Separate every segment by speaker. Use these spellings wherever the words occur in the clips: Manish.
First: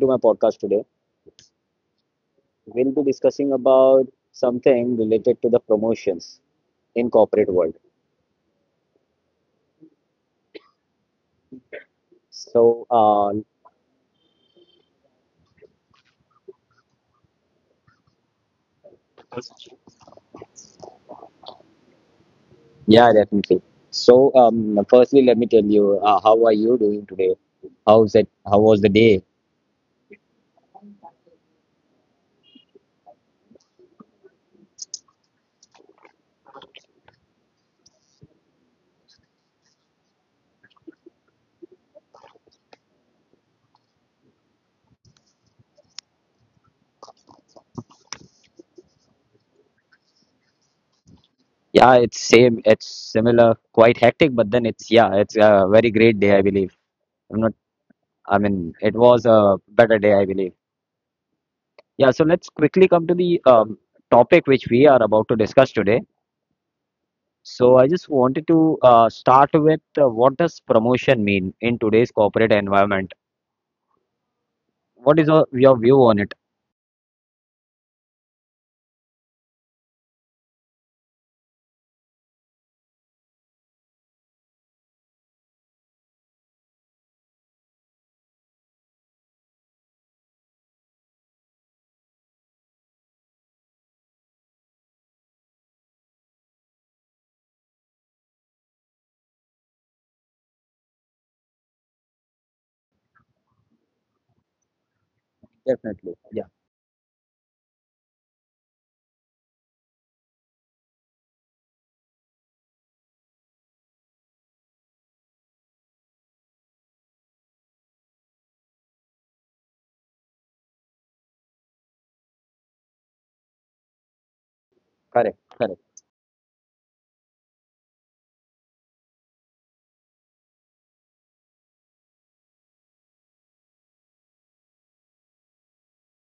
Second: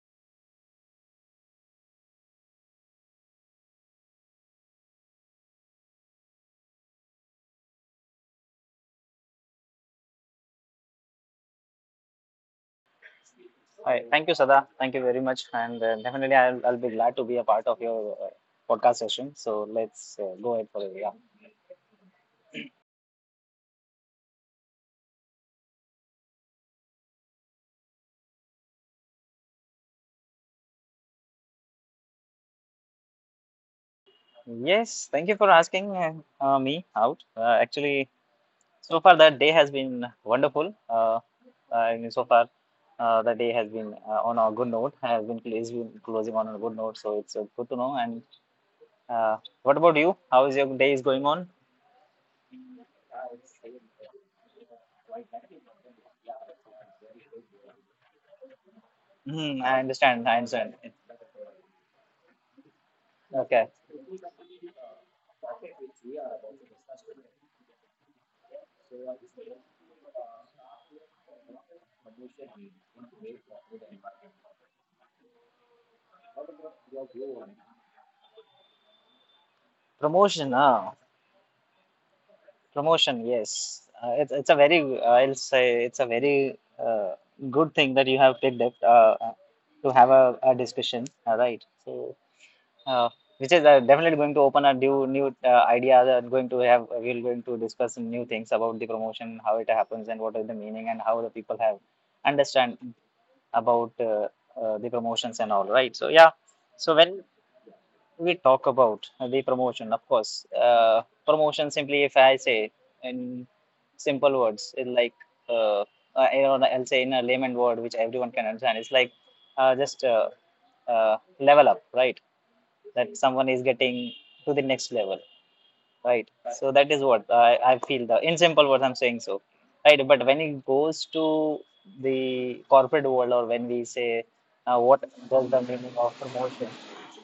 Speaker 1: to my podcast today. We'll be discussing about something related to the promotions in corporate world. So,
Speaker 2: Hi. Thank you, Sada. Thank you very much. And definitely, I'll be glad to be a part of your podcast session. So let's go ahead for it. Yeah.
Speaker 1: yeah, definitely. So, firstly, let me tell you, how are you doing today? How's it? How was the day?
Speaker 2: Yes. Thank you for asking me out. Actually, so far that day has been wonderful. So far the day has been on a good note. Has been cl- is been closing on a good note. So it's good to know. And uh, what about you? How is your day is going on?
Speaker 1: Yeah, it's same. It's similar, quite hectic, but then it's yeah, it's a very great day, I believe. I'm not. I mean, it was
Speaker 2: Hmm.
Speaker 1: a
Speaker 2: I
Speaker 1: better
Speaker 2: understand.
Speaker 1: day,
Speaker 2: I
Speaker 1: I believe.
Speaker 2: understand.
Speaker 1: Yeah. So let's quickly come to the
Speaker 2: Okay.
Speaker 1: topic which we are about to discuss today. So I just wanted to start with what does promotion mean in today's corporate environment? What is your view on it?
Speaker 2: Promotion. Ah. Promotion, yes. It's a very I'll say it's a very good thing that you have picked up to have a discussion, right? So, uh, which is definitely going to open a new idea that going to have we're going to discuss some new things about the promotion, how it happens, and what is the meaning, and how the people have understand about the promotions and all, right? So yeah.
Speaker 1: Definitely.
Speaker 2: So when
Speaker 1: Yeah,
Speaker 2: we talk about the promotion, of course. Promotion simply, if I say in simple words, it's like uh, I'll say in a layman word which everyone can understand. It's like just level up, right? That someone is getting to the next level.
Speaker 1: correct,
Speaker 2: Right.
Speaker 1: correct.
Speaker 2: So that is what I feel the in simple words I'm saying so. Right. But when it goes to the corporate world or when we say what does the meaning of promotion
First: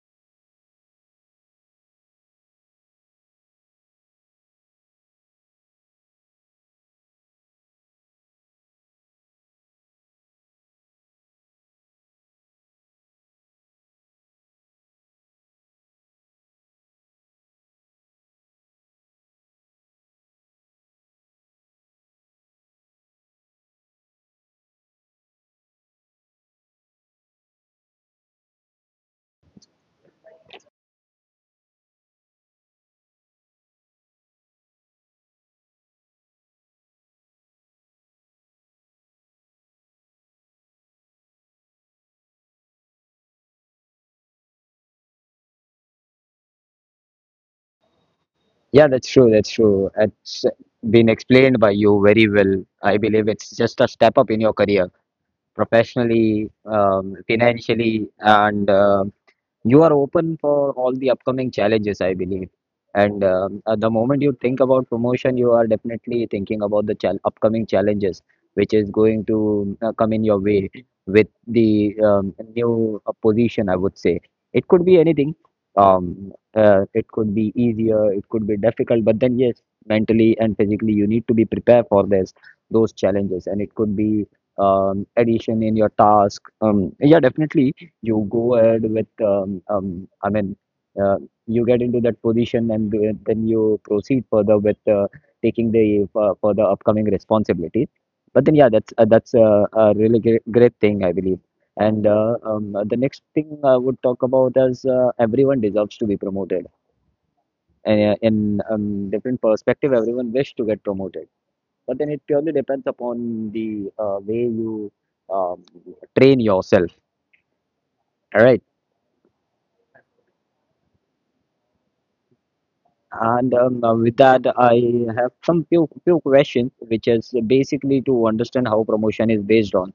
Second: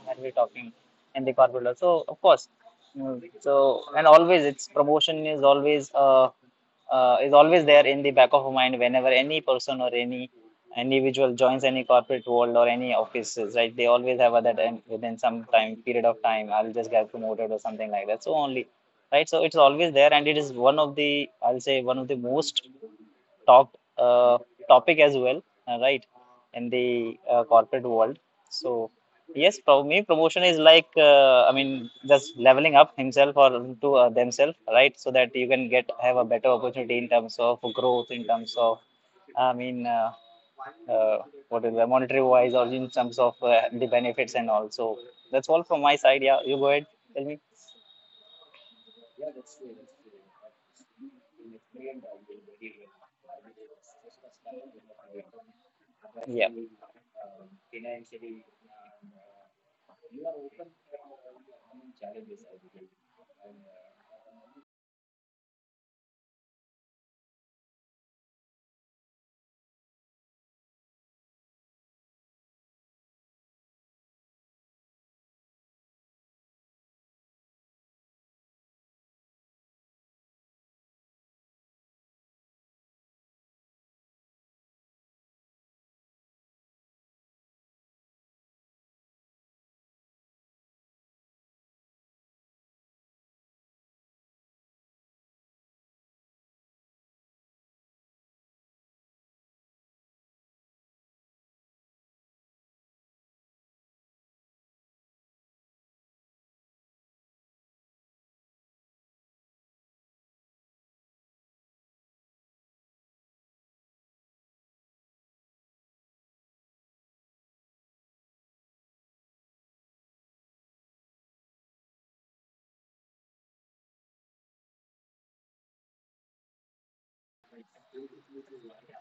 Speaker 2: when we're talking in the corporate world. So of course. So and always it's promotion is always there in the back of our mind whenever any person or any individual joins any corporate world or any offices, right? They always have a that and within some time period of time, I'll just get promoted or something like that. So only right? So it's always there, and it is one of the I'll say one of the most talked topic as well, right? In the corporate world. So yes, for me, promotion is like just leveling up himself or to themselves, right? So that you can get have a better opportunity in terms of growth, in terms of I mean. Uh, what is the monetary wise or in terms of the benefits and all so that's all from my side, yeah, you go ahead tell me.
Speaker 1: Yeah, that's true. That's true. It's been explained by you very well. I believe it's just a step up in your career, professionally,
Speaker 2: Yeah.
Speaker 1: financially, and you are open for all the upcoming challenges, I believe. And at the moment you think about promotion, you are definitely thinking about the chal upcoming challenges, which is going to come in your way with the new position, I would say. It could be anything. It could be easier, it could be difficult, but then, yes, mentally and physically, you need to be prepared for this, those challenges. And it could be addition in your task. Yeah, definitely you go ahead with I mean uh, you get into that position and then you proceed further with taking the further upcoming responsibilities. But then yeah, that's a really great, great thing I believe. And the next thing I would talk about is everyone deserves to be promoted. And in different perspective, everyone wish to get promoted. But then it purely depends upon the way you um, train yourself, right? And with that, I have some few questions, which is basically to understand how promotion is based on.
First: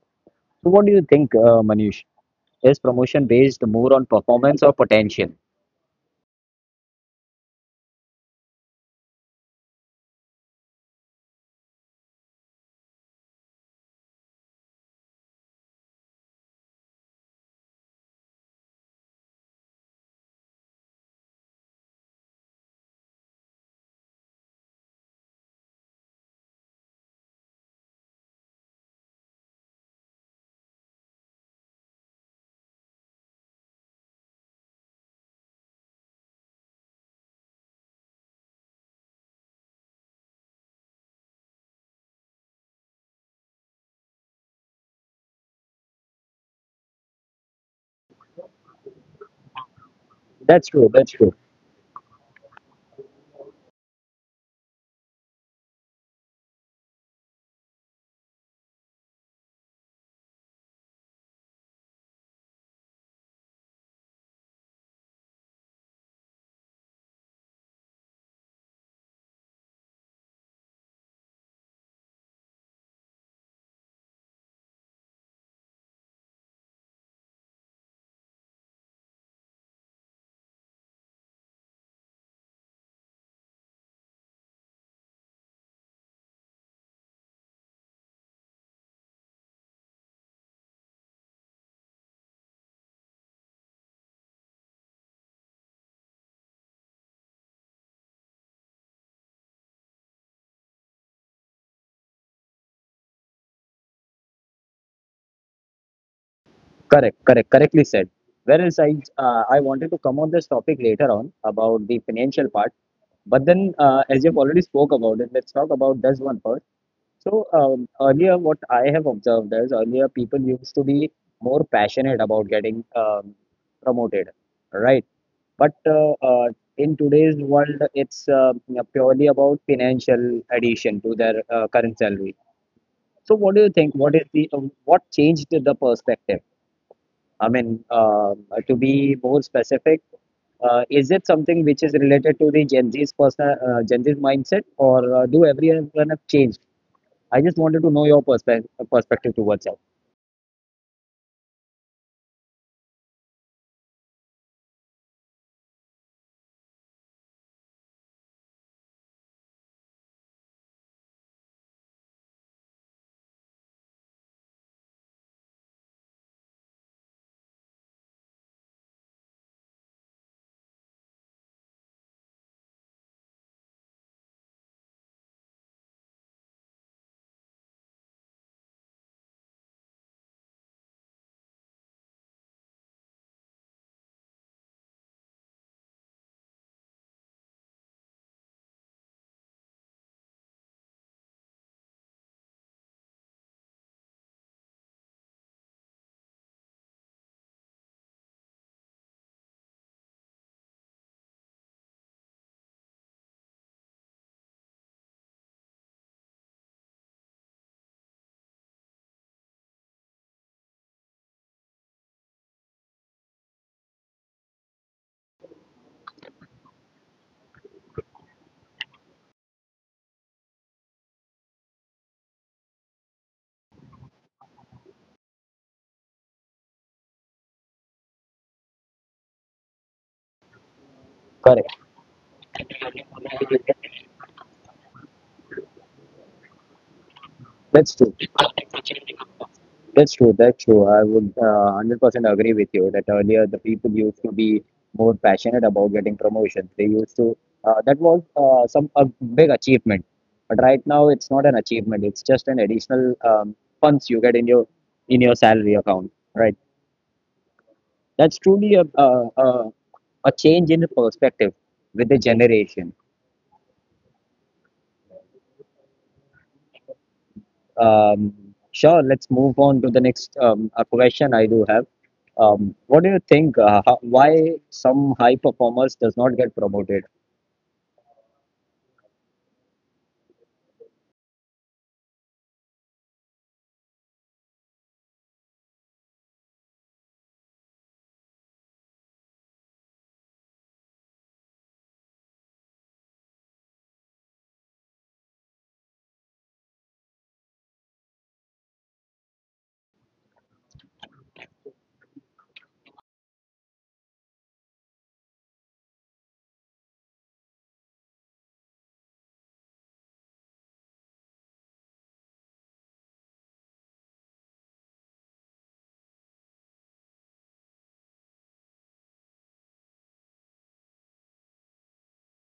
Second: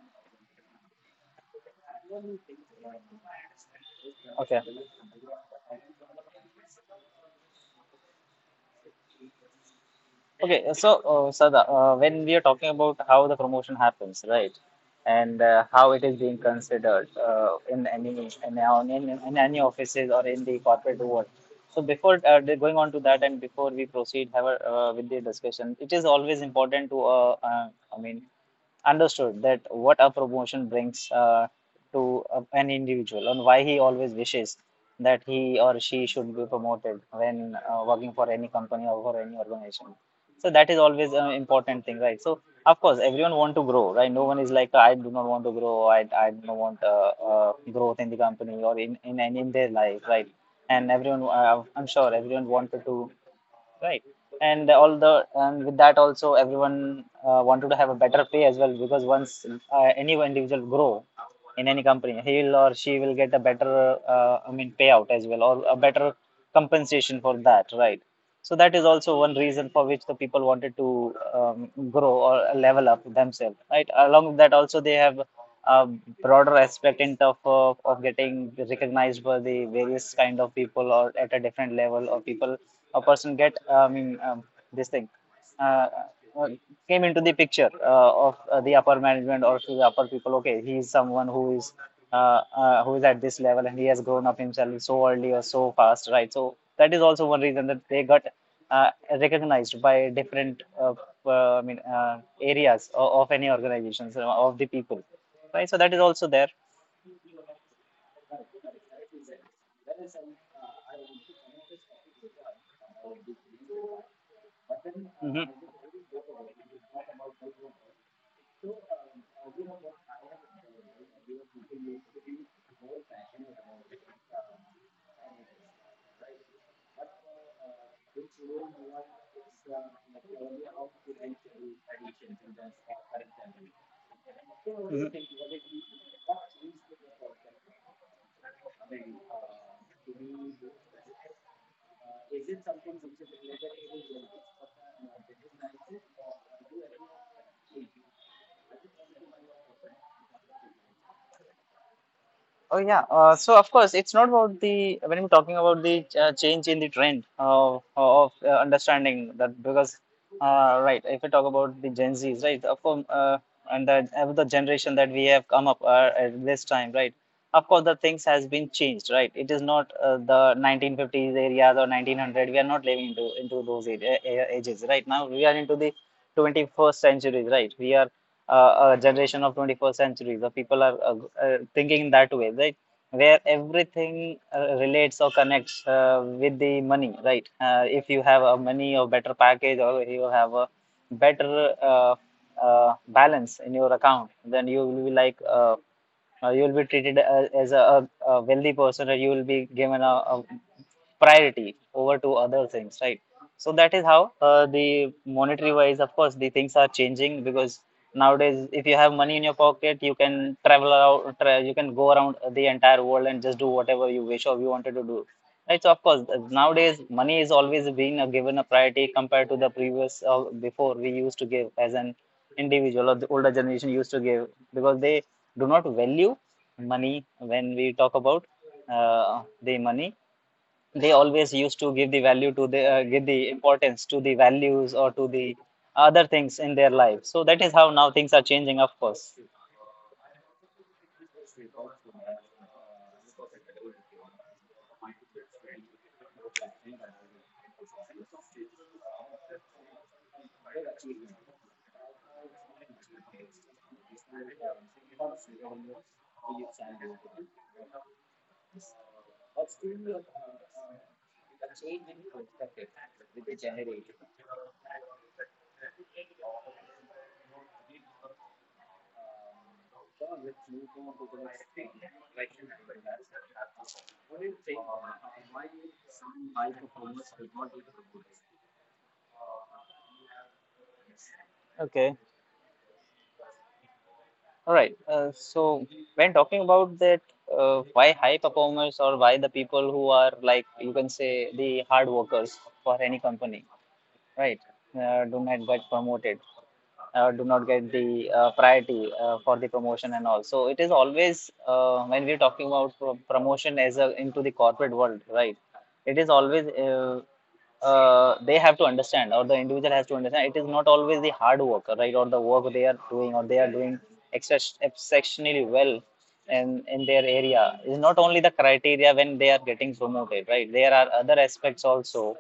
Speaker 1: So, what do you think, Manish? Is promotion based more on performance
Speaker 2: Okay.
Speaker 1: or potential?
Speaker 2: Okay. So, Sada, when we are talking about how the promotion happens, right, and how it is being considered in, in any offices or in the corporate world. So, before going on to that, and before we proceed have a, with the discussion, it is always important to, I mean, understood that what a promotion brings to an individual and why he always wishes that he or she should be promoted when working for any company or for any organization, so that is always an important thing, right? So of course everyone want to grow, right? No one is like I do not want to grow. I do not want growth in the company or in their life, right? And
Speaker 1: That's true.
Speaker 2: everyone
Speaker 1: That's true.
Speaker 2: I'm sure everyone wanted to. Right. And all the and with that also everyone wanted to have a better pay as well because once any individual grow in any company, he will or she will get a better payout as well or a better compensation for that, right? So that is also one reason for which the people wanted to grow or level up themselves, right? Along with that also they have a broader aspect in terms of getting recognized by the various kind of people or at a different level or people a person get I mean this thing uh, uh, came into the picture of the upper management or to the upper people, okay, he is someone uh, who is at this level and he has grown up himself so early or so fast, right? So that is also one reason that they got uh, recognized by different areas of any organizations of the people, right? So that is also there.
Speaker 1: Correct. Correct. Correctly said. Whereas I wanted to come on this topic later on about the financial part, but then as you've already spoke about it, let's talk about this one first. So earlier, what I have observed is earlier people used to be more passionate about getting promoted, right? But in today's world, it's purely about financial addition to their current salary. So, what do you think? What changed the perspective? I mean, to be more specific, is it something which is related to the Gen Z's mindset, or do everyone have changed? I just wanted to know your perspective towards that.
Speaker 2: Oh yeah. So of course, it's not about the when we're talking about the change in the trend of understanding that because right, if we talk about the Gen Zs, right, of course, and the generation that we have come up at this time, right. Of course, the things has been changed, right? It is not the 1950s areas or 1900. We are not living into those age, ages, right? Now we are into the 21st century, right? We are a generation of 21st century the people are thinking in that way, right? Where everything relates or connects with the money, right? If you have a money or better package or you have a better balance in your account then you will be like you will be treated as a wealthy person or you will be given a priority over to other things, right? So that is how the monetary wise of course the things are changing because nowadays if you have money in your pocket you can you can go around the entire world and just do whatever you wish or you wanted to do, right? So of course nowadays money is always being a, given a priority compared to the previous before we used to give as an individual or the older generation used to give because they do not value money when we talk about the money, they
Speaker 1: Correct.
Speaker 2: always used to give the value to the give the importance to the values or to the other things in their life, so that
Speaker 1: That's
Speaker 2: is
Speaker 1: true.
Speaker 2: how now things are changing of course.
Speaker 1: That's true. That's true. I would 100% agree with you that earlier the people used to be more passionate about getting promotions. They used to that was some a big achievement. But right now it's not an achievement. It's just an additional funds you get in your salary account. Right. That's truly a change in perspective with the generation. Um, sure, let's move on to the next question I do have. What do you think? Why some high performers does not get promoted?
Speaker 2: Okay, all right, so when talking about that why high performers or why the people who are like you can say the hard workers for any company, right, do not get promoted do not get the priority for the promotion and all. So it is always when we're talking about promotion as a, into the corporate world, right? It is always they have to understand, or the individual has to understand. It is not always the hard work, right, or the work they are doing, or they are doing exceptionally well in their area is not only the criteria when they are getting promoted, right? There are other aspects also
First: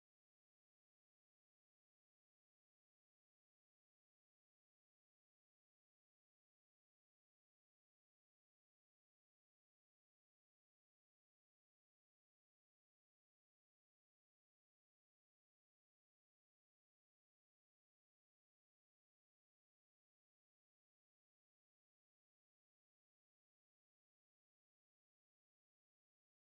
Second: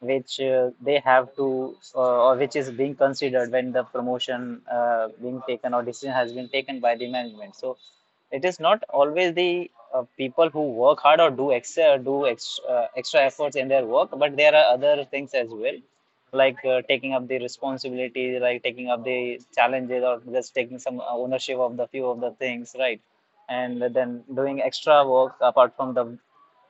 Speaker 2: which they have to or which is being considered when the promotion being taken or decision has been taken by the management, so it is not always the people who work hard or do extra extra efforts in their work but there are other things as well like taking up the responsibility like taking up the challenges or just taking some ownership of the few of the things, right? And then doing extra work apart from the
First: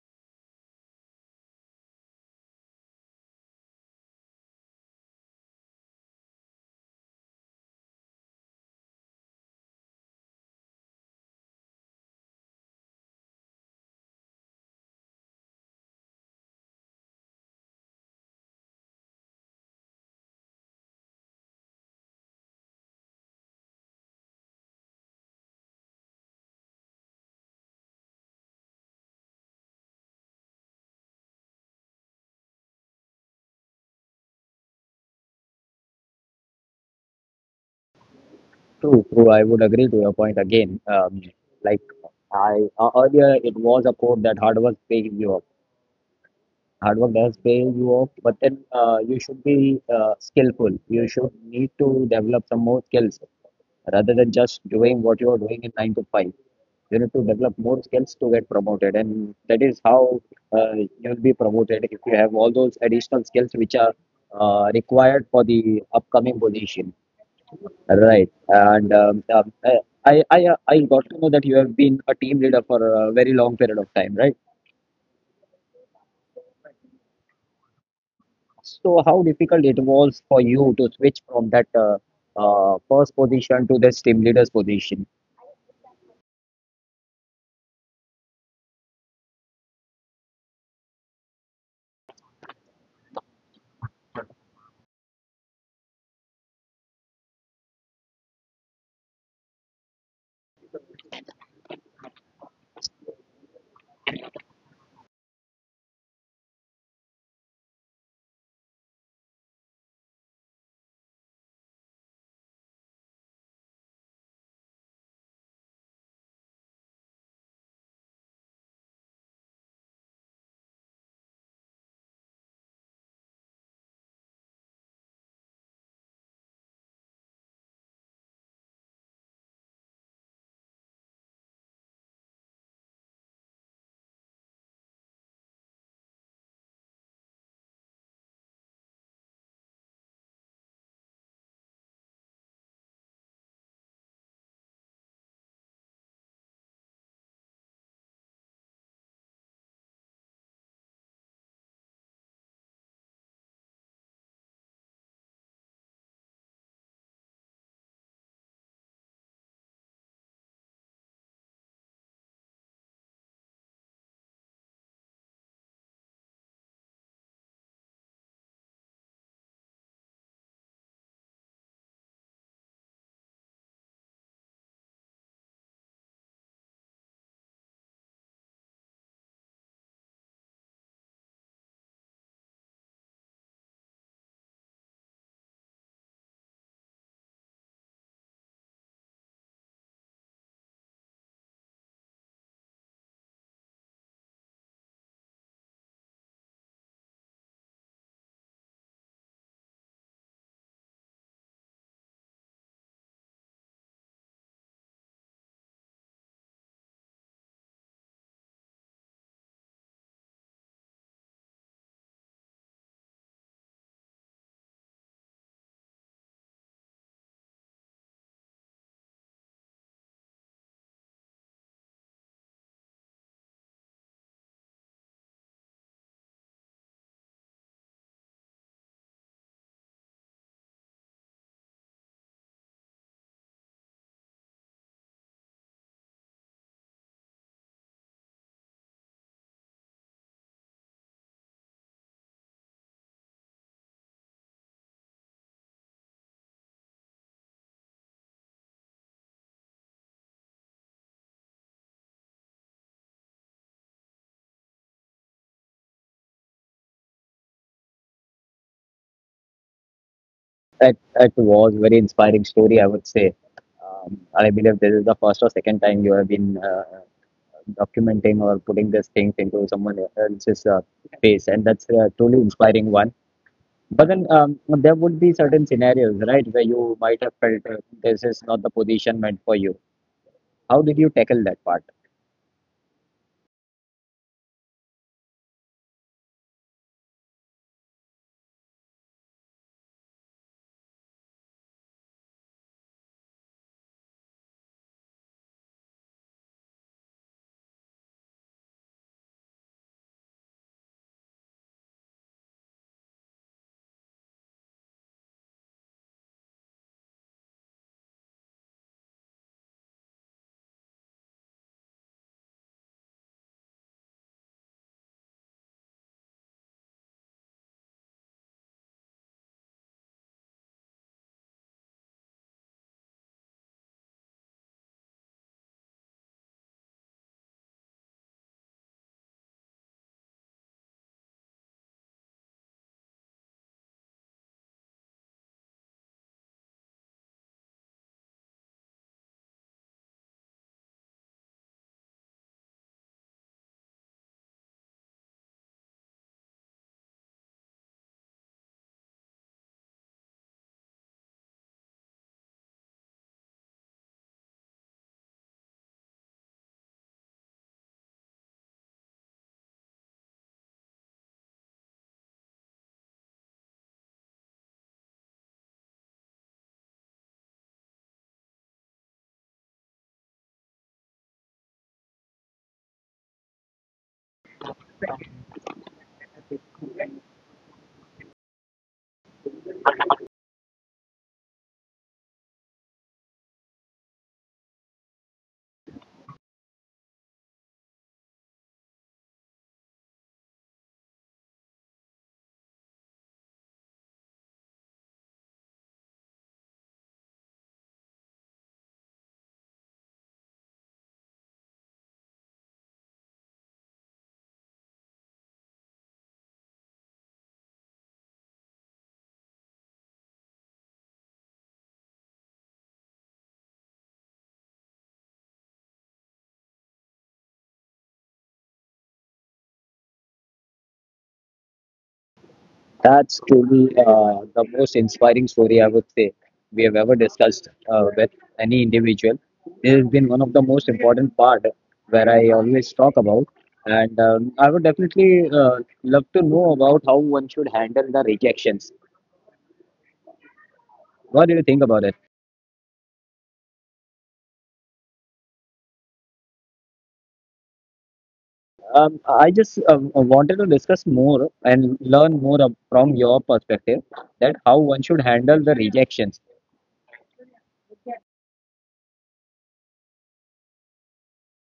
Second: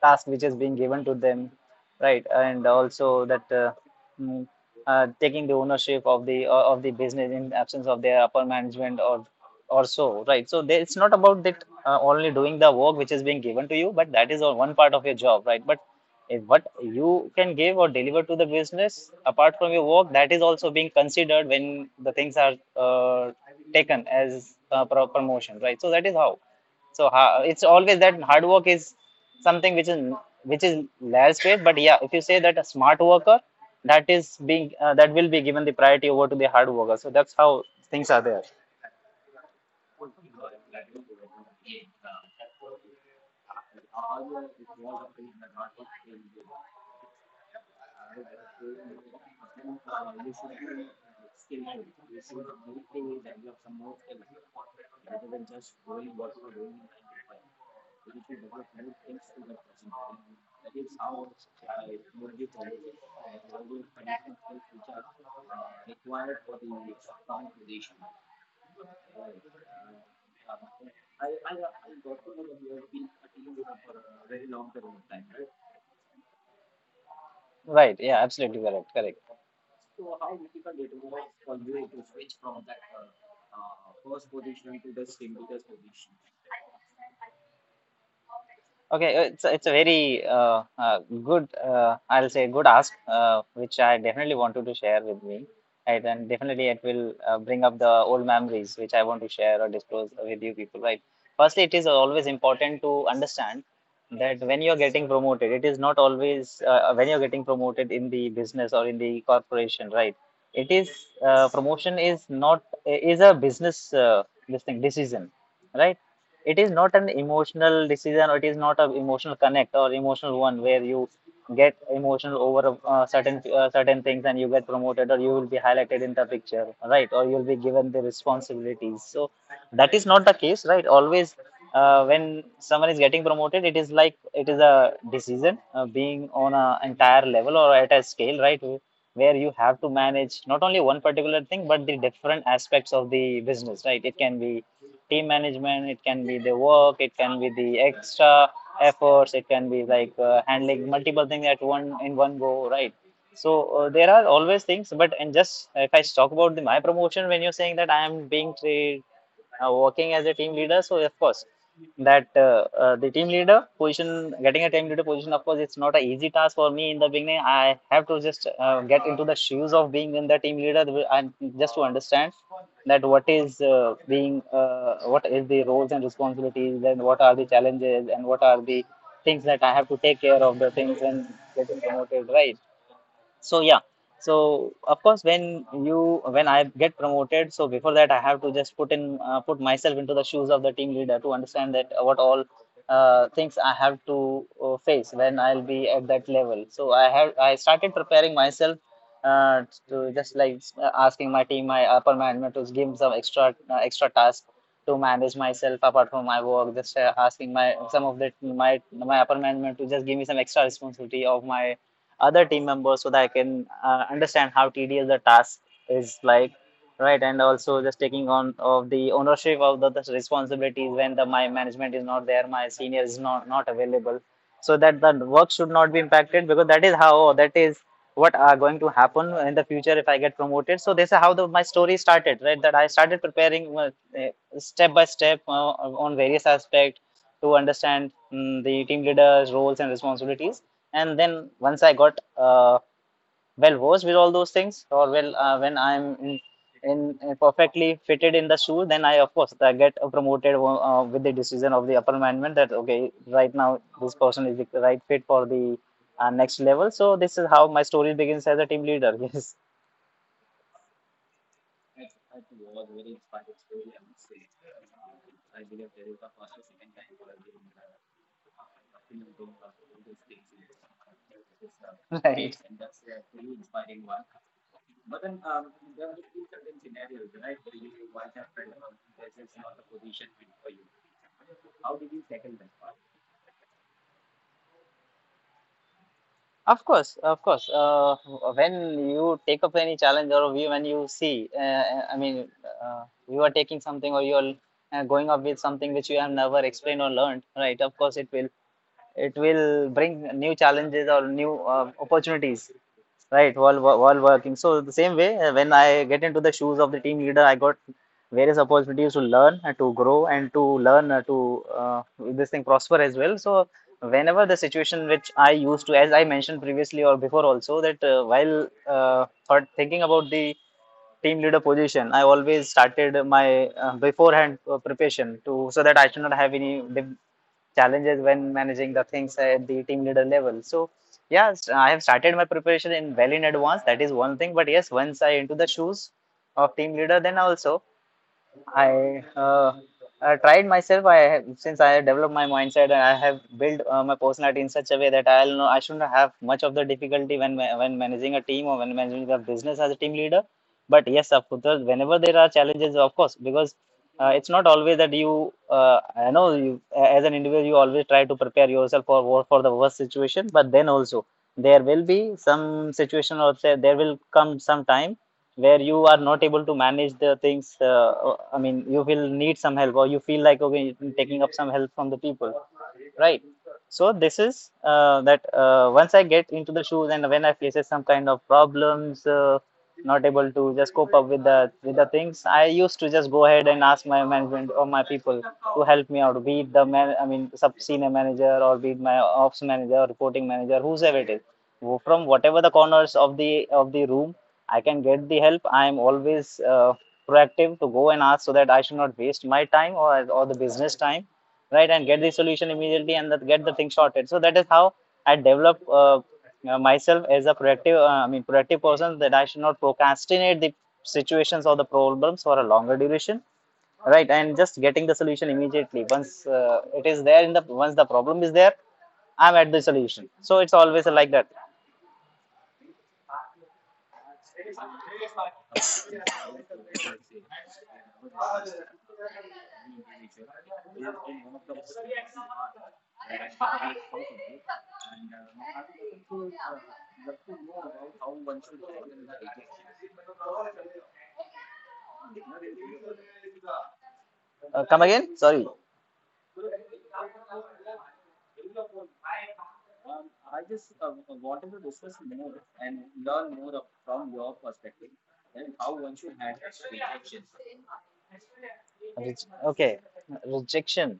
Speaker 2: task which is being given to them, right? And also that mm, taking the ownership of the business in absence of their upper management or so, right? So there, it's not about that only doing the work which is being given to you, but that is all one part of your job, right? But if what you can give or deliver to the business apart from your work that is also being considered when the things are taken as a promotion, right? So that is how it's always that hard work is something which is less paid. But yeah, if you say that a smart worker, that is being that will be given the priority over to the hard worker. So that's how things are there.
Speaker 1: True, true. I would agree to your point again. Like I earlier, it was a quote that hard work pays you off. Hard work does pay you off, but then you should be skillful. You should need to develop some more skills rather than just doing what you are doing in nine to five. You need to develop more skills to get promoted, and that is how uh, you'll be promoted if you have all those additional skills which are required for the upcoming position. Right. And I got to know that you have been a team leader for a very long period of time, right?
Speaker 2: Right. Yeah. Absolutely correct. Correct.
Speaker 1: So how difficult it was for you to switch from that first position to this team leader's position?
Speaker 2: Okay, it's a very good I'll say good ask which I definitely wanted to share with me, right? And definitely it will bring up the old memories which I want to share or disclose with you people, right? Firstly, it is always important to understand that when you're getting promoted, it is not always when you're getting promoted in the business or in the corporation, right? It is promotion is not is a business this thing decision, right? It is not an emotional decision, or it is not an emotional connect or emotional one where you get emotional over certain certain things and you get promoted, or you will be highlighted in the picture, right? Or you will be given the responsibilities. So that is not the case, right, always. When someone is getting promoted, it is like it is a decision being on a entire level or at a scale, right? Where you have to manage not only one particular thing, but the different aspects of the business, right? It can be team management, it can be the work, it can be the extra efforts, it can be like handling multiple things at one in one go, right? So there are always things. But and just if I talk about my promotion, when you're saying that I am being trained, working as a team leader. So of course that the team leader position, getting a team leader position, of course it's not an easy task for me. In the beginning, I have to just get into the shoes of being in the team leader and just to understand that what is being what is the roles and responsibilities, and what are the challenges, and what are the things that I have to take care of the things and getting promoted, right? So yeah, so of course when you when I get promoted, so before that I have to just put in put myself into the shoes of the team leader to understand that what all things I have to face when I'll be at that level. So I have I started preparing myself uh, to just like asking my team, my upper management, to give some extra extra tasks to manage myself apart from my work. Just asking my some of the my upper management to just give me some extra responsibility of my other team members, so that I can understand how tedious the task is like, right? And also just taking on of the ownership of the responsibilities when the my management is not there, my senior is not available, so that the work should not be impacted, because that is how that is what are going to happen in the future if I get promoted. So this is how my story started, right? That I started preparing step by step on various aspects to understand the team leader's roles and responsibilities, and then once I got well versed with all those things, or well when I'm in perfectly fitted in the shoe, then I of course I get promoted with the decision of the upper management that okay, right now this person is the right fit for the next level. So this is how my story begins as a team leader. Yes.
Speaker 1: It was a very inspiring story, I would say. I believe this is the first or second time you have been documenting or putting these things into someone else's face, and that's a truly
Speaker 2: Right.
Speaker 1: inspiring one. But then there would be certain scenarios, right, where you might have felt this is not the position meant for you. How did you tackle that part?
Speaker 2: Of course, of course. When you take up any challenge, or when you see, I mean, you are taking something, or you are going up with something which you have never explained or learned, right? Of course, it will bring new challenges or new opportunities. Right, while while working. So the same way, when I get into the shoes of the team leader, I got various opportunities to learn, and to grow, and to learn to this thing prosper as well. So whenever the situation which I used to, as I mentioned previously or before also, that while thinking about the team leader position, I always started my beforehand preparation, to so that I should not have any big challenges when managing the things at the team leader level. So yes, I have started my preparation in well in advance, that is one thing. But yes, once I into the shoes of team leader, then also I uh, I tried myself. I have, since I have developed my mindset and I have built my personality in such a way that I'll know I shouldn't have much of the difficulty when when managing a team or when managing a business as a team leader. But yes, of course, whenever there are challenges, of course, because it's not always that you. I know you as an individual, you always try to prepare yourself for for the worst situation. But then also, there will be some situation, or say there will come some time where you are not able to manage the things, I mean you will need some help, or you feel like okay taking up some help from the people, right? So this is that once I get into the shoes and when I faces some kind of problems, not able to just cope up with the things, I used to just go ahead and ask my management or my people to help me out, be it the man I mean sub senior manager, or be it my ops manager or reporting manager, whosoever it is. From whatever the corners of the room I can get the help, I am always proactive to go and ask, so that I should not waste my time or the business time, right? And get the solution immediately and that get the thing sorted. So that is how I develop myself as a productive, I mean productive person, that I should not procrastinate the situations or the problems for a longer duration, right? And just getting the solution immediately. Once it is there in the once the problem is there, I'm at the solution. So it's always like that.
Speaker 1: That's truly the most inspiring story I would say we have ever discussed with any individual. This has been one of the most important part where I always talk about, and I would definitely love to know about how one should handle the rejections. What do you think about it?
Speaker 2: Come again, sorry?
Speaker 1: I just wanted to discuss more and learn more from your perspective that how one should handle the rejections.
Speaker 2: Okay, rejection.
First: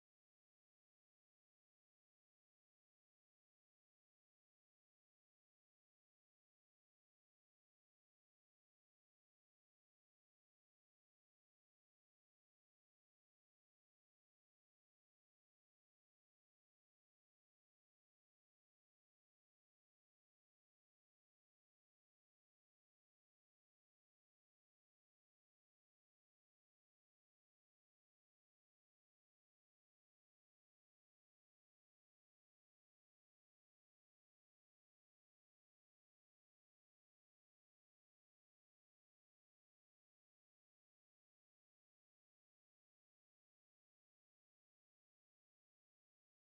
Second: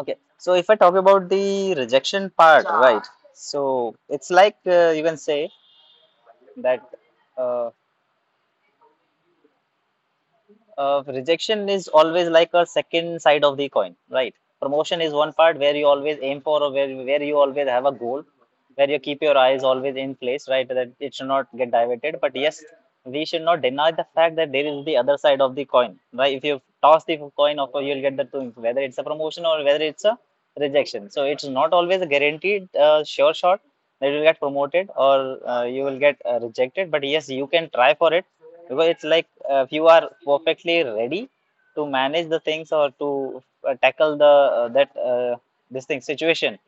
Speaker 2: Okay, so if I talk about the rejection part, right? So it's like you can say that uh, rejection is always like a second side of the coin, right? Promotion is one part where you always aim for, or where you always have a goal, where you keep your eyes always in place, right? That it should not get diverted. But yes, we should not deny the fact that there is the other side of the coin, right? If you toss the coin, of course you'll get the two, whether it's a promotion or whether it's a rejection. So it's not always a guaranteed sure shot that you'll get promoted or you will get rejected. But yes, you can try for it, because it's like if you are perfectly ready to manage the things or to tackle the that this thing situation,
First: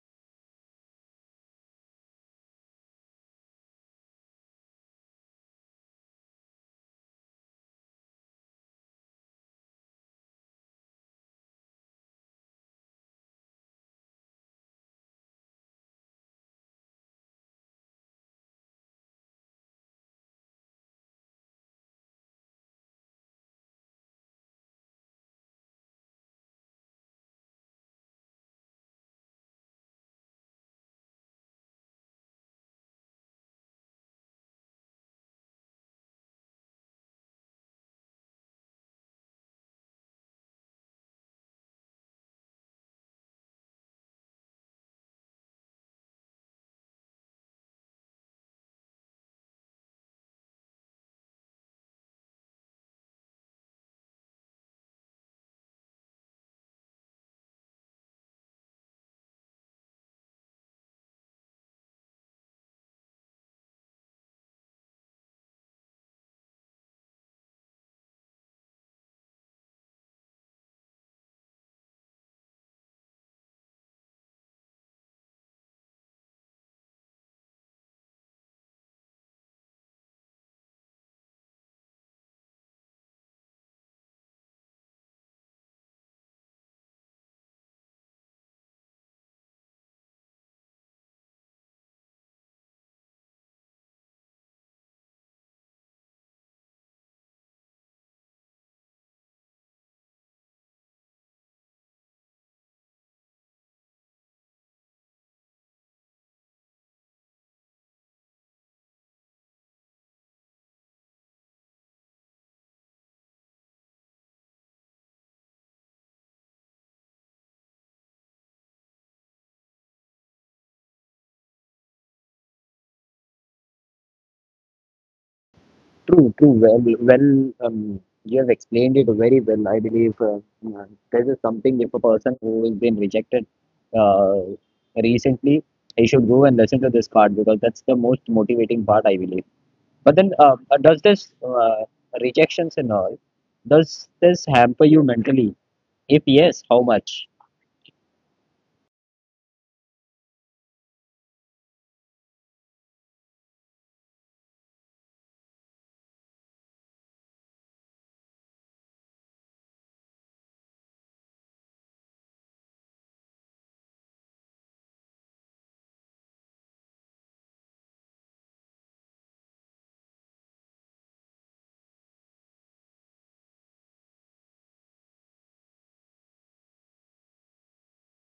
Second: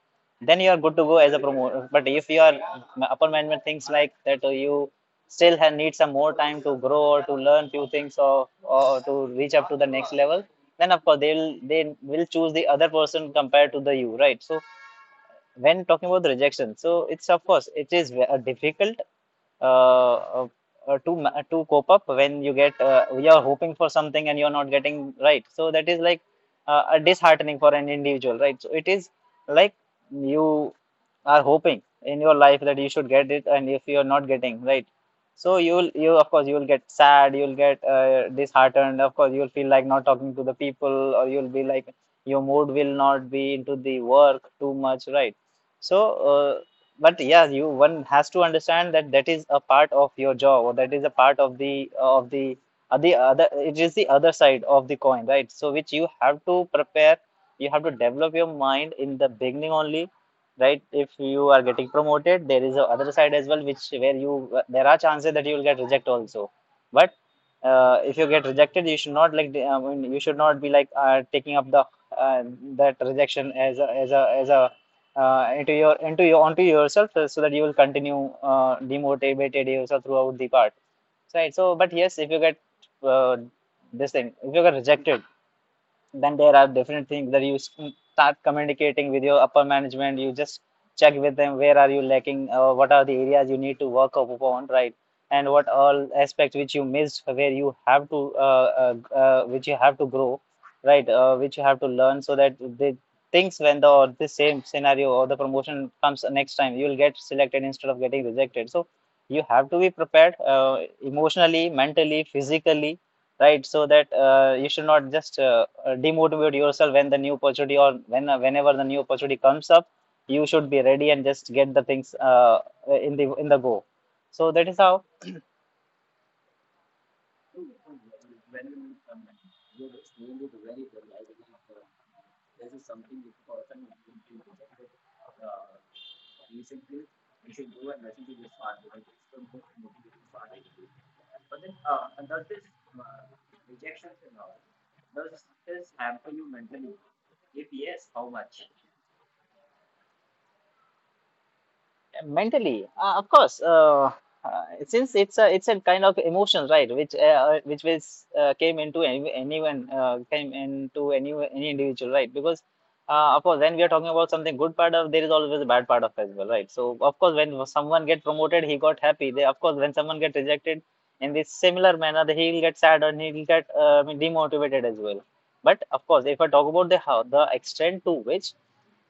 Speaker 2: then you are good to go as a promoter. But if you are upper management thinks like that you still have, need some more time to grow or to learn few things, or to reach up to the next level, then of course they will choose the other person compared to the you, right? So when talking about the rejection, so it's of course it is difficult, uh, uh, to to cope up when you get you're hoping for something and you're not getting, right? So that is like a disheartening for an individual, right? So it is like you are hoping in your life that you should get it, and if you're not getting, right, so you of course you'll get sad, you'll get disheartened. Of course, you'll feel like not talking to the people, or you'll be like your mood will not be into the work too much, right? So but yeah you one has to understand that that is a part of your job or that is a part of the other, it is the other side of the coin, right? So which you have to prepare, you have to develop your mind in the beginning only. Right, if you are getting promoted there is a other side as well, which where you there are chances that you will get rejected also. But if you get rejected you should not, like I mean, you should not be like taking up the uh, that rejection as a as a as a into your onto yourself, so that you will continue demotivated yourself throughout the part. Right, so but yes if you get uh, this thing, if you get rejected then there are different things that you start communicating with your upper management. You just check with them where are you lacking, what are the areas you need to work up upon, right? And what all aspects which you missed where you have to which you have to grow, right, which you have to learn so that the things when the or the same scenario or the promotion comes next time you will get selected instead of getting rejected. So you have to be prepared, emotionally, mentally, physically, right? So that you should not just demotivate yourself when the new opportunity or when whenever the new opportunity comes up, you should be ready and just get the things in the go. So that is how.
Speaker 1: True, true. Well, you have explained it very well. I believe this is something if a person who has been rejected uh, recently, he should go and listen to this part because that's the most motivating part, I believe. But then, does this rejections and all, does this hamper you mentally? If yes, how much?
Speaker 2: Mentally of course, since it's a kind of emotion, right, which was came into any, anyone came into any individual, right? Because of course when we are talking about something good part of, there is always a bad part of as well, right? So of course when someone get promoted he got happy, they of course when someone get rejected in this similar manner he will get sad and he will get I mean, demotivated as well. But of course if I talk about the how the extent to which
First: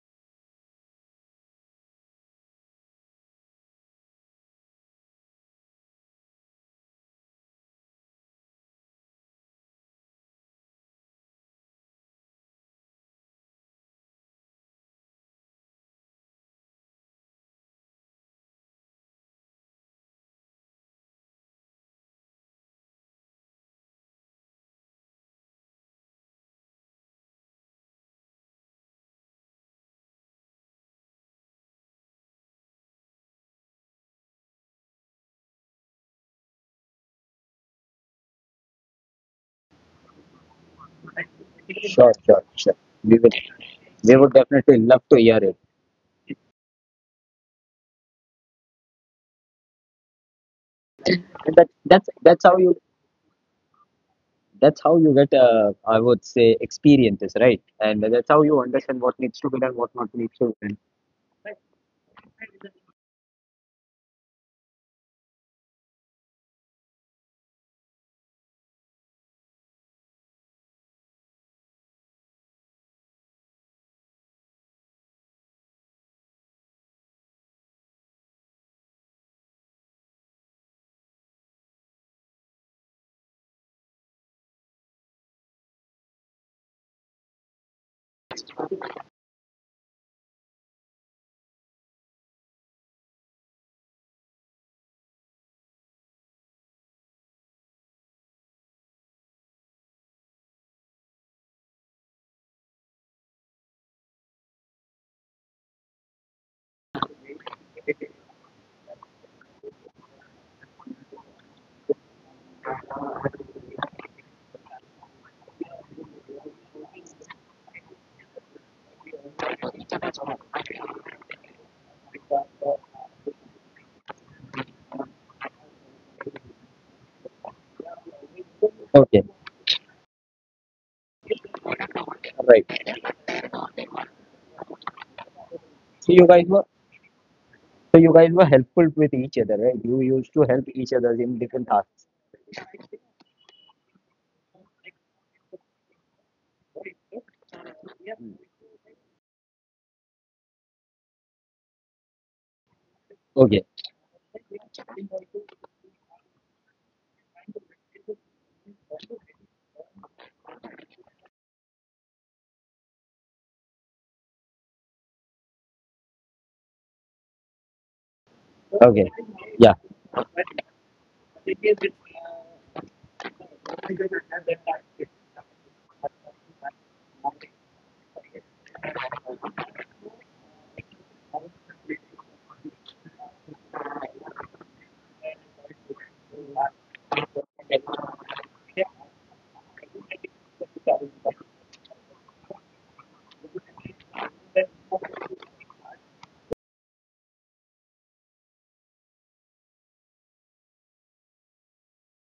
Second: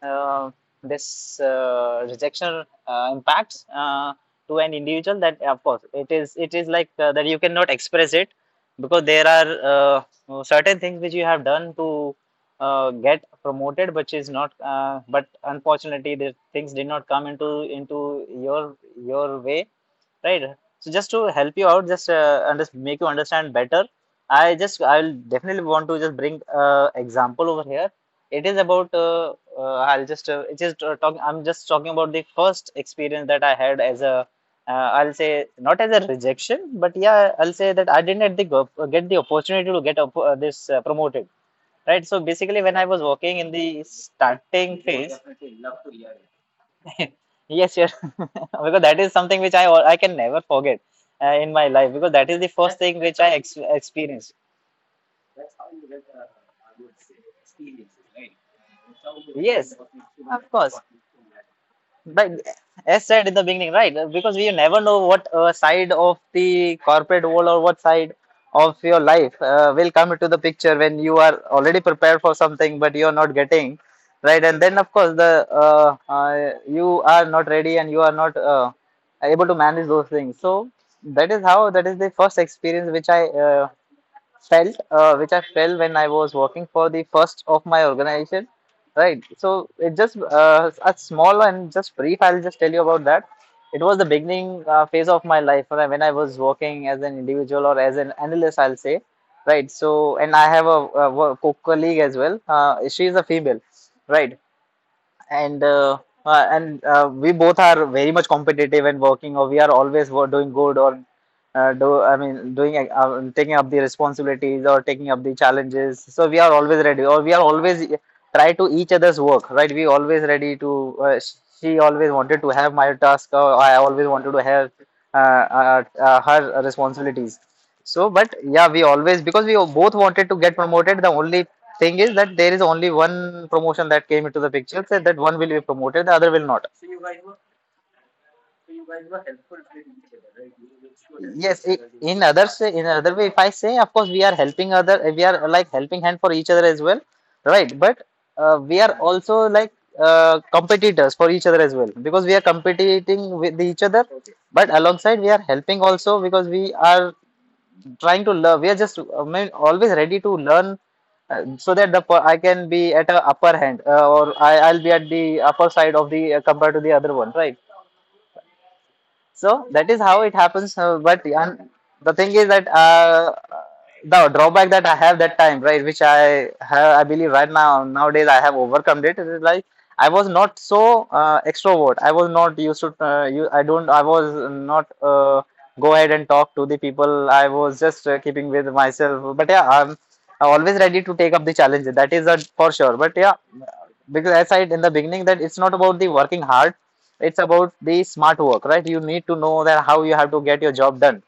Speaker 2: uh, this rejection impacts to an individual, that of course it is, it is like that you cannot express it, because there are certain things which you have done to get promoted which is not but unfortunately the things did not come into your way, right? So just to help you out, just make you understand better, I'll definitely want to just bring example over here. It is about I'll just talk. I'm just talking about the first experience that I had as a. Uh, I'll say not as a rejection, but yeah, I'll say that I didn't get the get the opportunity to get up, this promoted. Right. So
Speaker 1: Sure, sure,
Speaker 2: basically, when I
Speaker 1: sure.
Speaker 2: was
Speaker 1: We
Speaker 2: working
Speaker 1: will.
Speaker 2: in the
Speaker 1: We would
Speaker 2: starting
Speaker 1: definitely
Speaker 2: phase,
Speaker 1: love to hear it.
Speaker 2: yes, yes, because that is something which I can never forget in my
Speaker 1: And that
Speaker 2: life, because that is the
Speaker 1: that's how
Speaker 2: first
Speaker 1: you
Speaker 2: thing which experienced.
Speaker 1: That's how you get, I would say, experiences, right? And that's how you understand what needs to
Speaker 2: Yes,
Speaker 1: be done, what not
Speaker 2: of
Speaker 1: needs to
Speaker 2: course.
Speaker 1: be done.
Speaker 2: But as said in the beginning, right? Because we never know what side of the corporate world or what side of your life will come into the picture when you are already prepared for something, but you are not getting, right? And then, of course, the you are not ready and you are not able to manage those things. So that is how, that is the first experience which I felt, which I felt when I was working for the first of my organization, right? So it just a small and just brief I'll just tell you about that. It was the beginning phase of my life when when I was working as an individual or as an analyst, I'll say, right? So and I have a colleague as well, she is a female, right? And and we both are very much competitive and working, or we are always doing good, or do I mean doing taking up the responsibilities or taking up the challenges. So we are always ready, or we are always try to each other's work, right? We always ready to she always wanted to have my task or I always wanted to have her responsibilities. So, but
Speaker 1: Okay,
Speaker 2: yeah, we always, because we both wanted to get promoted. The only thing is
Speaker 1: right.
Speaker 2: that there is only one promotion that came into the picture. Said that one will
Speaker 1: So
Speaker 2: be
Speaker 1: you guys were,
Speaker 2: promoted, the other will not.
Speaker 1: so you guys were helpful with each other, right? You used to help each other in different tasks.
Speaker 2: Yes, in other say, in other way, if I say, of course, we are helping other, we are like helping hand for each other as well, right? But we are also like competitors for each other as well, because we are
Speaker 1: Okay,
Speaker 2: competing with each other. But alongside, we are helping also, because we are trying to learn. We are just, I mean, always ready to learn, so that the I can be at a upper hand, I'll be at the upper side of the compared to the other one, right?
Speaker 1: okay, yeah.
Speaker 2: So that is how it happens. But and the thing is that the drawback that I have that time, right, which I have, I believe right now nowadays I have overcome it. It is like I was not so extrovert. I was not used to. I don't. I was not. Go ahead and talk to the people. I was just keeping with myself. But yeah, I'm always ready to take up the challenge. That is a, for sure. But yeah, because as I said in the beginning, that it's not about the working hard, it's about the smart work, right? You need to know that how you have to get your job done.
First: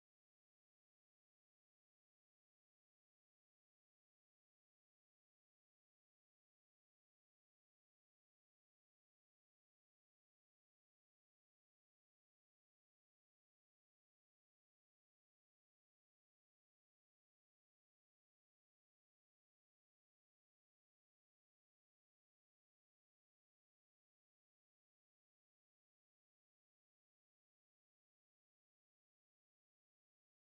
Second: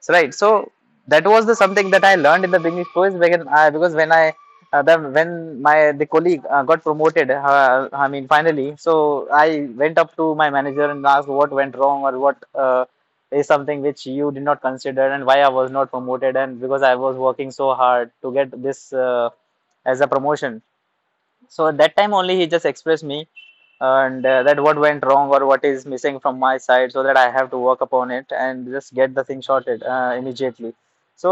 Speaker 2: So right, so that was the something that I learned in the beginning course because, because when when my the colleague got promoted, I mean finally. So I went up to my manager and asked what went wrong or what is something which you did not consider and why I was not promoted, and because I was working so hard to get this as a promotion. So at that time only, he just expressed me and that what went wrong or what is missing from my side so that I have to work upon it and just get the thing sorted immediately. So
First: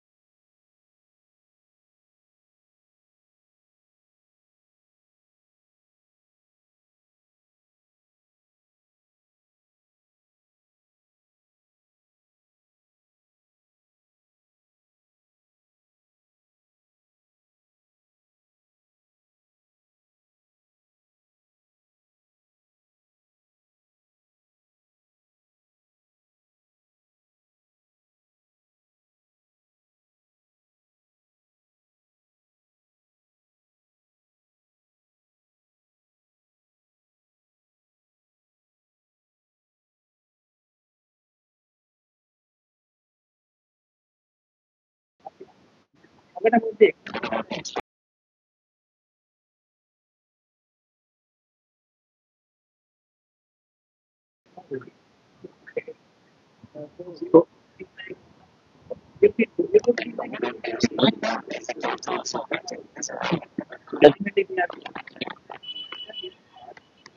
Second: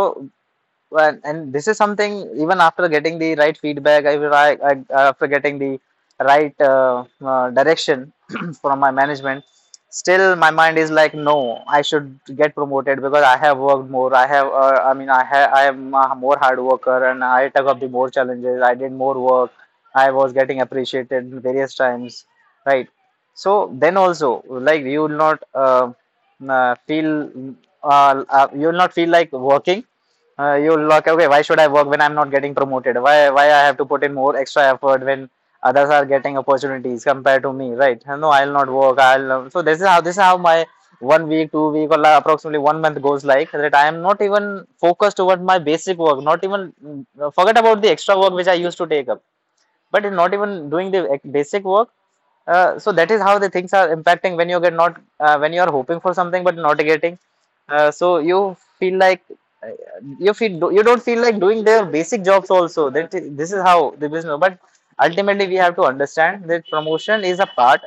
Speaker 2: and this is something even after getting the right feedback, I, after getting the right direction from my management, still my mind is like no, I should get promoted because I have worked more, I have I mean I have, I am a more hard worker and I took up the more challenges, I did more work, I was getting appreciated various times, right? So then also like you will not feel, you will not feel like working. You'll like okay, why should I work when I'm not getting promoted? Why I have to put in more extra effort when others are getting opportunities compared to me, right? No, I'll not work, I'll so this is how, this is how my one week 2 week or like approximately one month goes like that. I am not even focused toward my basic work, not even, forget about the extra work which I used to take up, but not even doing the basic work. So that is how the things are impacting when you get not, when you are hoping for something but not getting. So you feel like you feel, you don't feel like doing their basic jobs also. That is, this is how the business. But ultimately,
Speaker 1: That-
Speaker 2: we have to understand that promotion is a part,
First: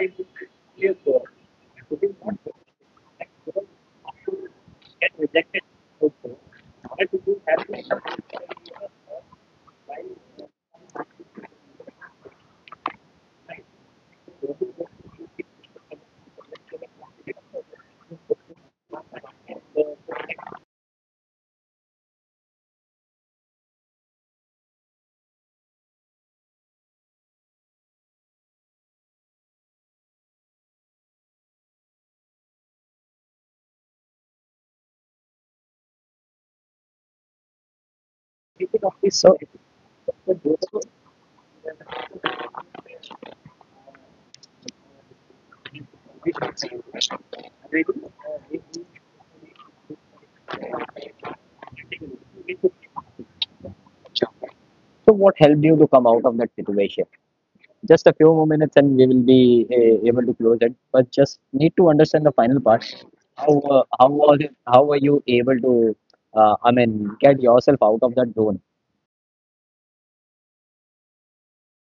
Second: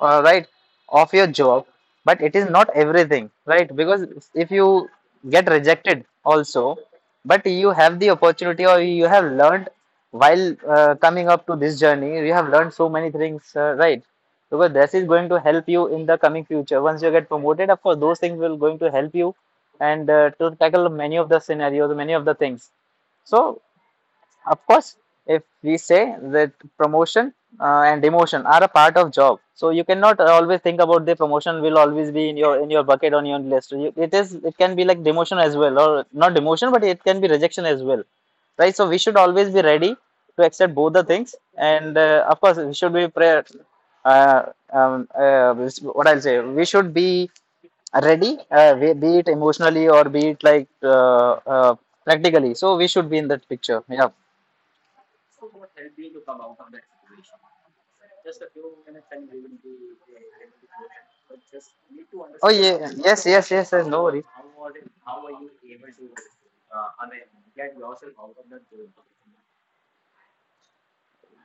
Speaker 2: right, of your job, but it is not everything, right? Because if you get rejected also, but you have the opportunity or you have learned while coming up to this journey, you have learned so many things, right, because this is going to help you in the coming future. Once you get promoted, of course those things will going to help you, and to tackle many of the scenarios, many of the things. So of course, if we say that promotion and demotion are a part of job, so you cannot always think about the promotion will always be in your bucket on your list. You, it is, it can be like demotion as well, or not demotion, but it can be rejection as well, right? So we should
Speaker 1: so,
Speaker 2: always be ready to accept both the things, and of course we should be prayer. Uh, um, uh, what I'll say, we should be ready, be it emotionally or be it like practically. So we should be in that picture. Yeah.
Speaker 1: so what helped you to come out of that situation? Just a few more minutes, and we will be able to close it. But just need to understand the final part. How were you able to I mean get yourself out of that zone?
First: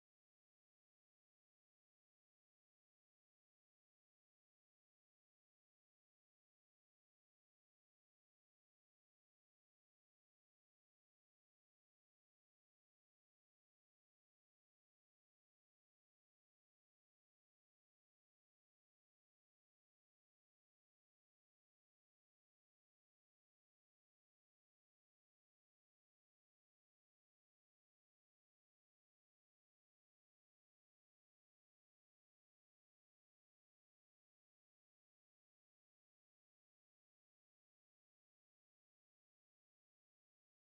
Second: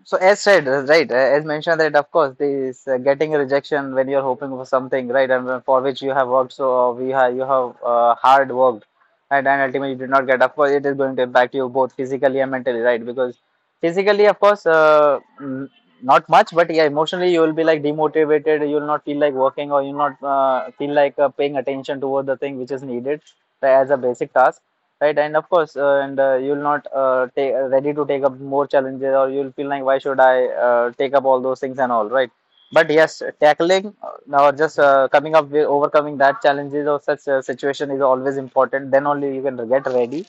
Speaker 2: So as said, right, as mentioned that of course this getting a rejection when you're hoping for something, right, and for which you have worked so, we have, you have hard worked, and ultimately you did not get. Of course, it is going to impact you both physically and mentally, right? Because physically, of course, not much, but yeah, emotionally you will be like demotivated. You will not feel like working, or you will not feel like paying attention toward the thing which is needed as a basic task, right. And of course, and you'll not take ready to take up more challenges, or you'll feel like why should I take up all those things and all, right. But yes, tackling or just coming up with overcoming that challenges or such situation is always important. Then only you can get ready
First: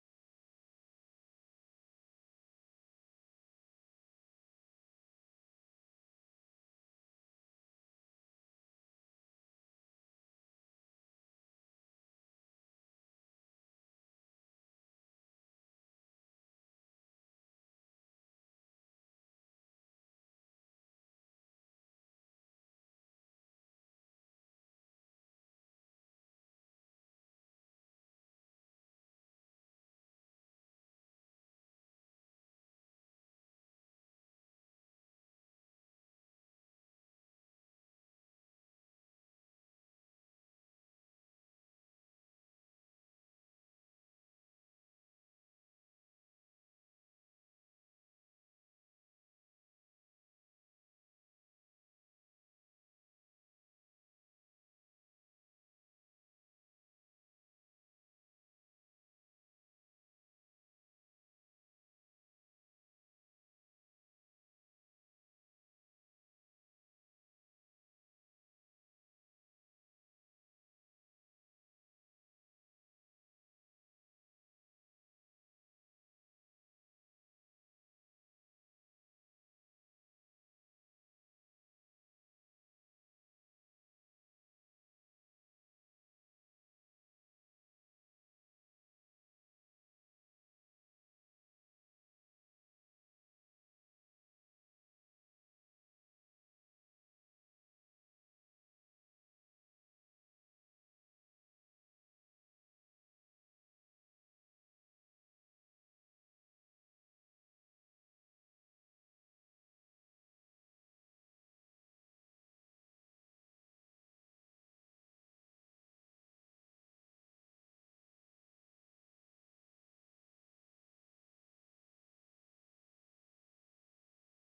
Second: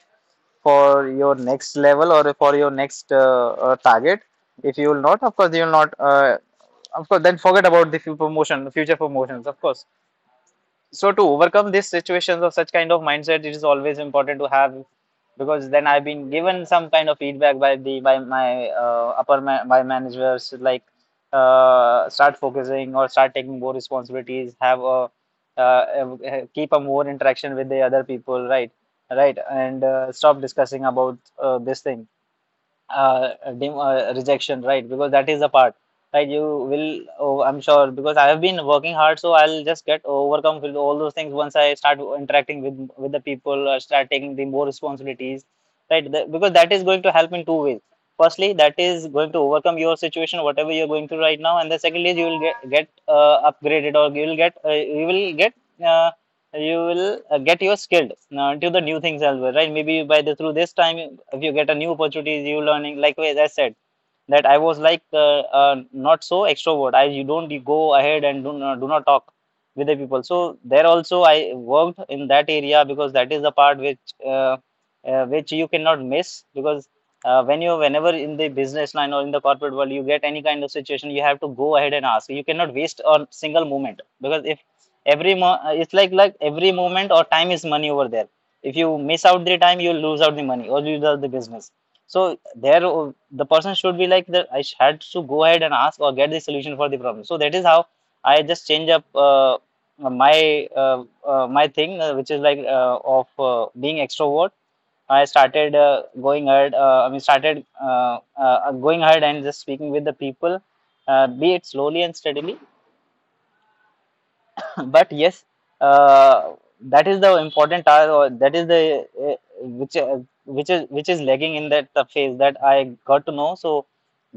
Speaker 2: for your next level, or for your next target. If you will not, of course you will not, of course, then forget about the few promotion future promotions, of course. So to overcome these situations of such kind of mindset, it is always important to have. Because then I've been given some kind of feedback by the by my upper ma- by managers, like start focusing or start taking more responsibilities, have a keep a more interaction with the other people, right, right. And stop discussing about this thing, uh, rejection, right, because that is the part. Right, you will, oh, I'm sure, because I have been working hard, so I'll just get overcome with all those things once I start interacting with the people, or start taking the more responsibilities, right. Because that is going to help in two ways. Firstly, that is going to overcome your situation whatever you're going through right now, and the second is you will get upgraded, or you will get you will get uh, you will get your skilled to the new things as well, right? Maybe by the through this time, if you get a new opportunities, you learning. Like as I said, that I was like not so extrovert. I you don't go ahead and do not, talk with the people. So there also I worked in that area, because that is the part uh, which you cannot miss. Because whenever in the business line or in the corporate world you get any kind of situation, you have to go ahead and ask. You cannot waste a single moment, because if it's like every moment or time is money over there. If you miss out the time, you lose out the money or lose out the business. So there, the person should be like that, had to go ahead and ask, or get the solution for the problem. So that is how I just change up, my my thing, which is like, of being extrovert. I started going ahead. I mean, started going ahead and just speaking with the people, be it slowly and steadily. But yes, uh, that is the important task, or that is the uh, which which is lagging in that the phase that I got to know. So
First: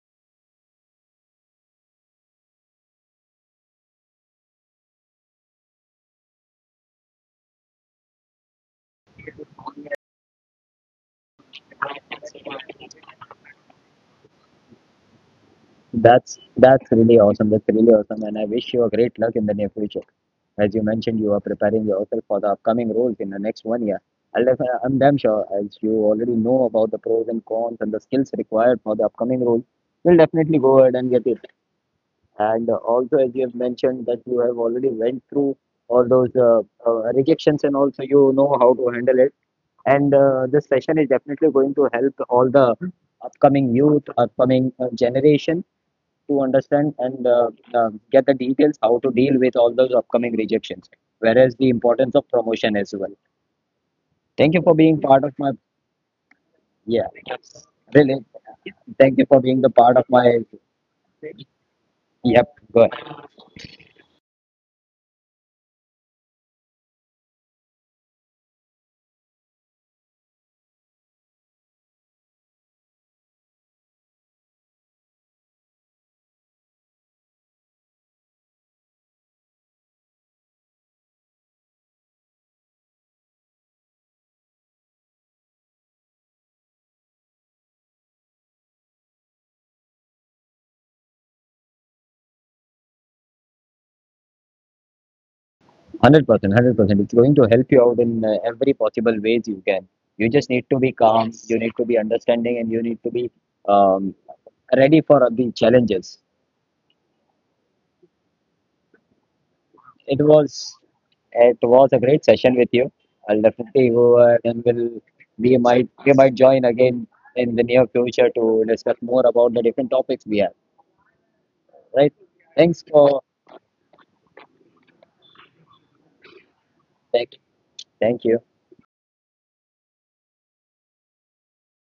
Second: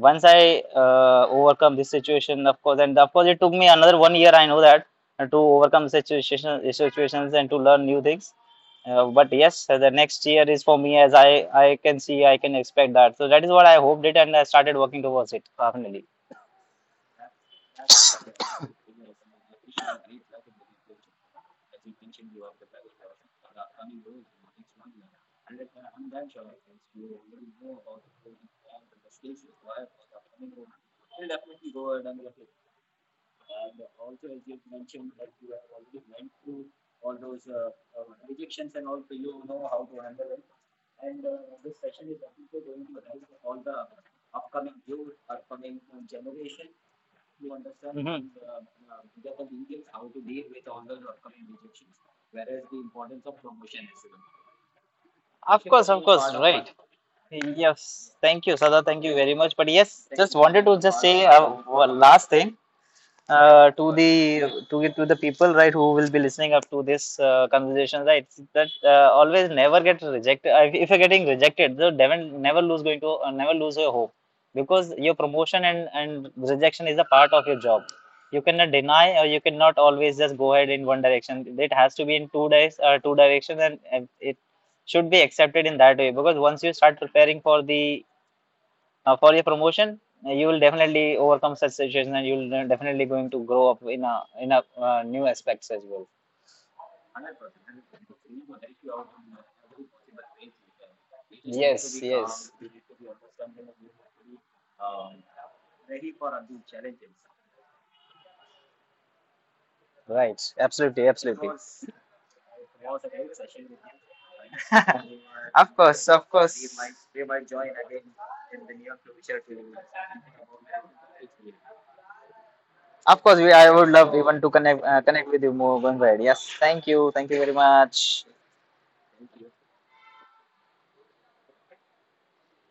Speaker 2: once I overcome this situation, of course. And of course, it took me another one year, I know that, to overcome situations and to learn new things. But yes, the next year is for me, as I can see, I can expect that. So that is what I hoped it, and I started working towards it finally.
Speaker 1: That's really awesome. That's really awesome, and I wish you a great luck in the near future. As you mentioned, you are preparing yourself for the upcoming roles in the next 1 year. I'm damn sure, as you already know about the pros and cons and the skills required for the upcoming role, you'll definitely go ahead and get it. And also, as you have mentioned that you have already went through all those rejections, and also you know how to handle it. And this session is definitely going to help all the upcoming generation to understand and
Speaker 2: Hmm.
Speaker 1: get the details how to deal with all those upcoming rejections, whereas the importance of promotion as well. Thank you for being part of
Speaker 2: Of
Speaker 1: my,
Speaker 2: course, right.
Speaker 1: yeah,
Speaker 2: Yes, thank you, Sada.
Speaker 1: really.
Speaker 2: Thank you very much. But
Speaker 1: Thank you for
Speaker 2: yes,
Speaker 1: being
Speaker 2: just
Speaker 1: the part
Speaker 2: wanted
Speaker 1: of
Speaker 2: to just
Speaker 1: my,
Speaker 2: say one last thing,
Speaker 1: yep, go ahead.
Speaker 2: to get to the people, right, who will be listening up to this conversation, right, that always never get rejected. If you're getting rejected, so Devon never lose going to never lose your hope, because your promotion and rejection is a part of your job. You cannot deny, or you cannot always just go ahead in one direction, it has to be in 2 days, two directions, and it should be accepted in that way, because once you start preparing for the, for your promotion, you will definitely overcome such situations, and you'll definitely going to grow up in a new aspects as well.
Speaker 1: 100%, 100%. It's going to help you out in every possible ways you can. You just need to be
Speaker 2: Yes,
Speaker 1: calm, you
Speaker 2: yes,
Speaker 1: need to be understanding, and you need to be um, ready for the challenges.
Speaker 2: right,
Speaker 1: It
Speaker 2: absolutely,
Speaker 1: was
Speaker 2: absolutely.
Speaker 1: it was a great session with you. I'll definitely go ahead and will
Speaker 2: Of course, of course.
Speaker 1: we might join again in the near future to discuss more about the different topics we have. Right?
Speaker 2: Of course,
Speaker 1: Thanks
Speaker 2: we, I
Speaker 1: for
Speaker 2: would love even to connect with you more going ahead. Yes, thank you very
Speaker 1: thank
Speaker 2: much.
Speaker 1: thank you.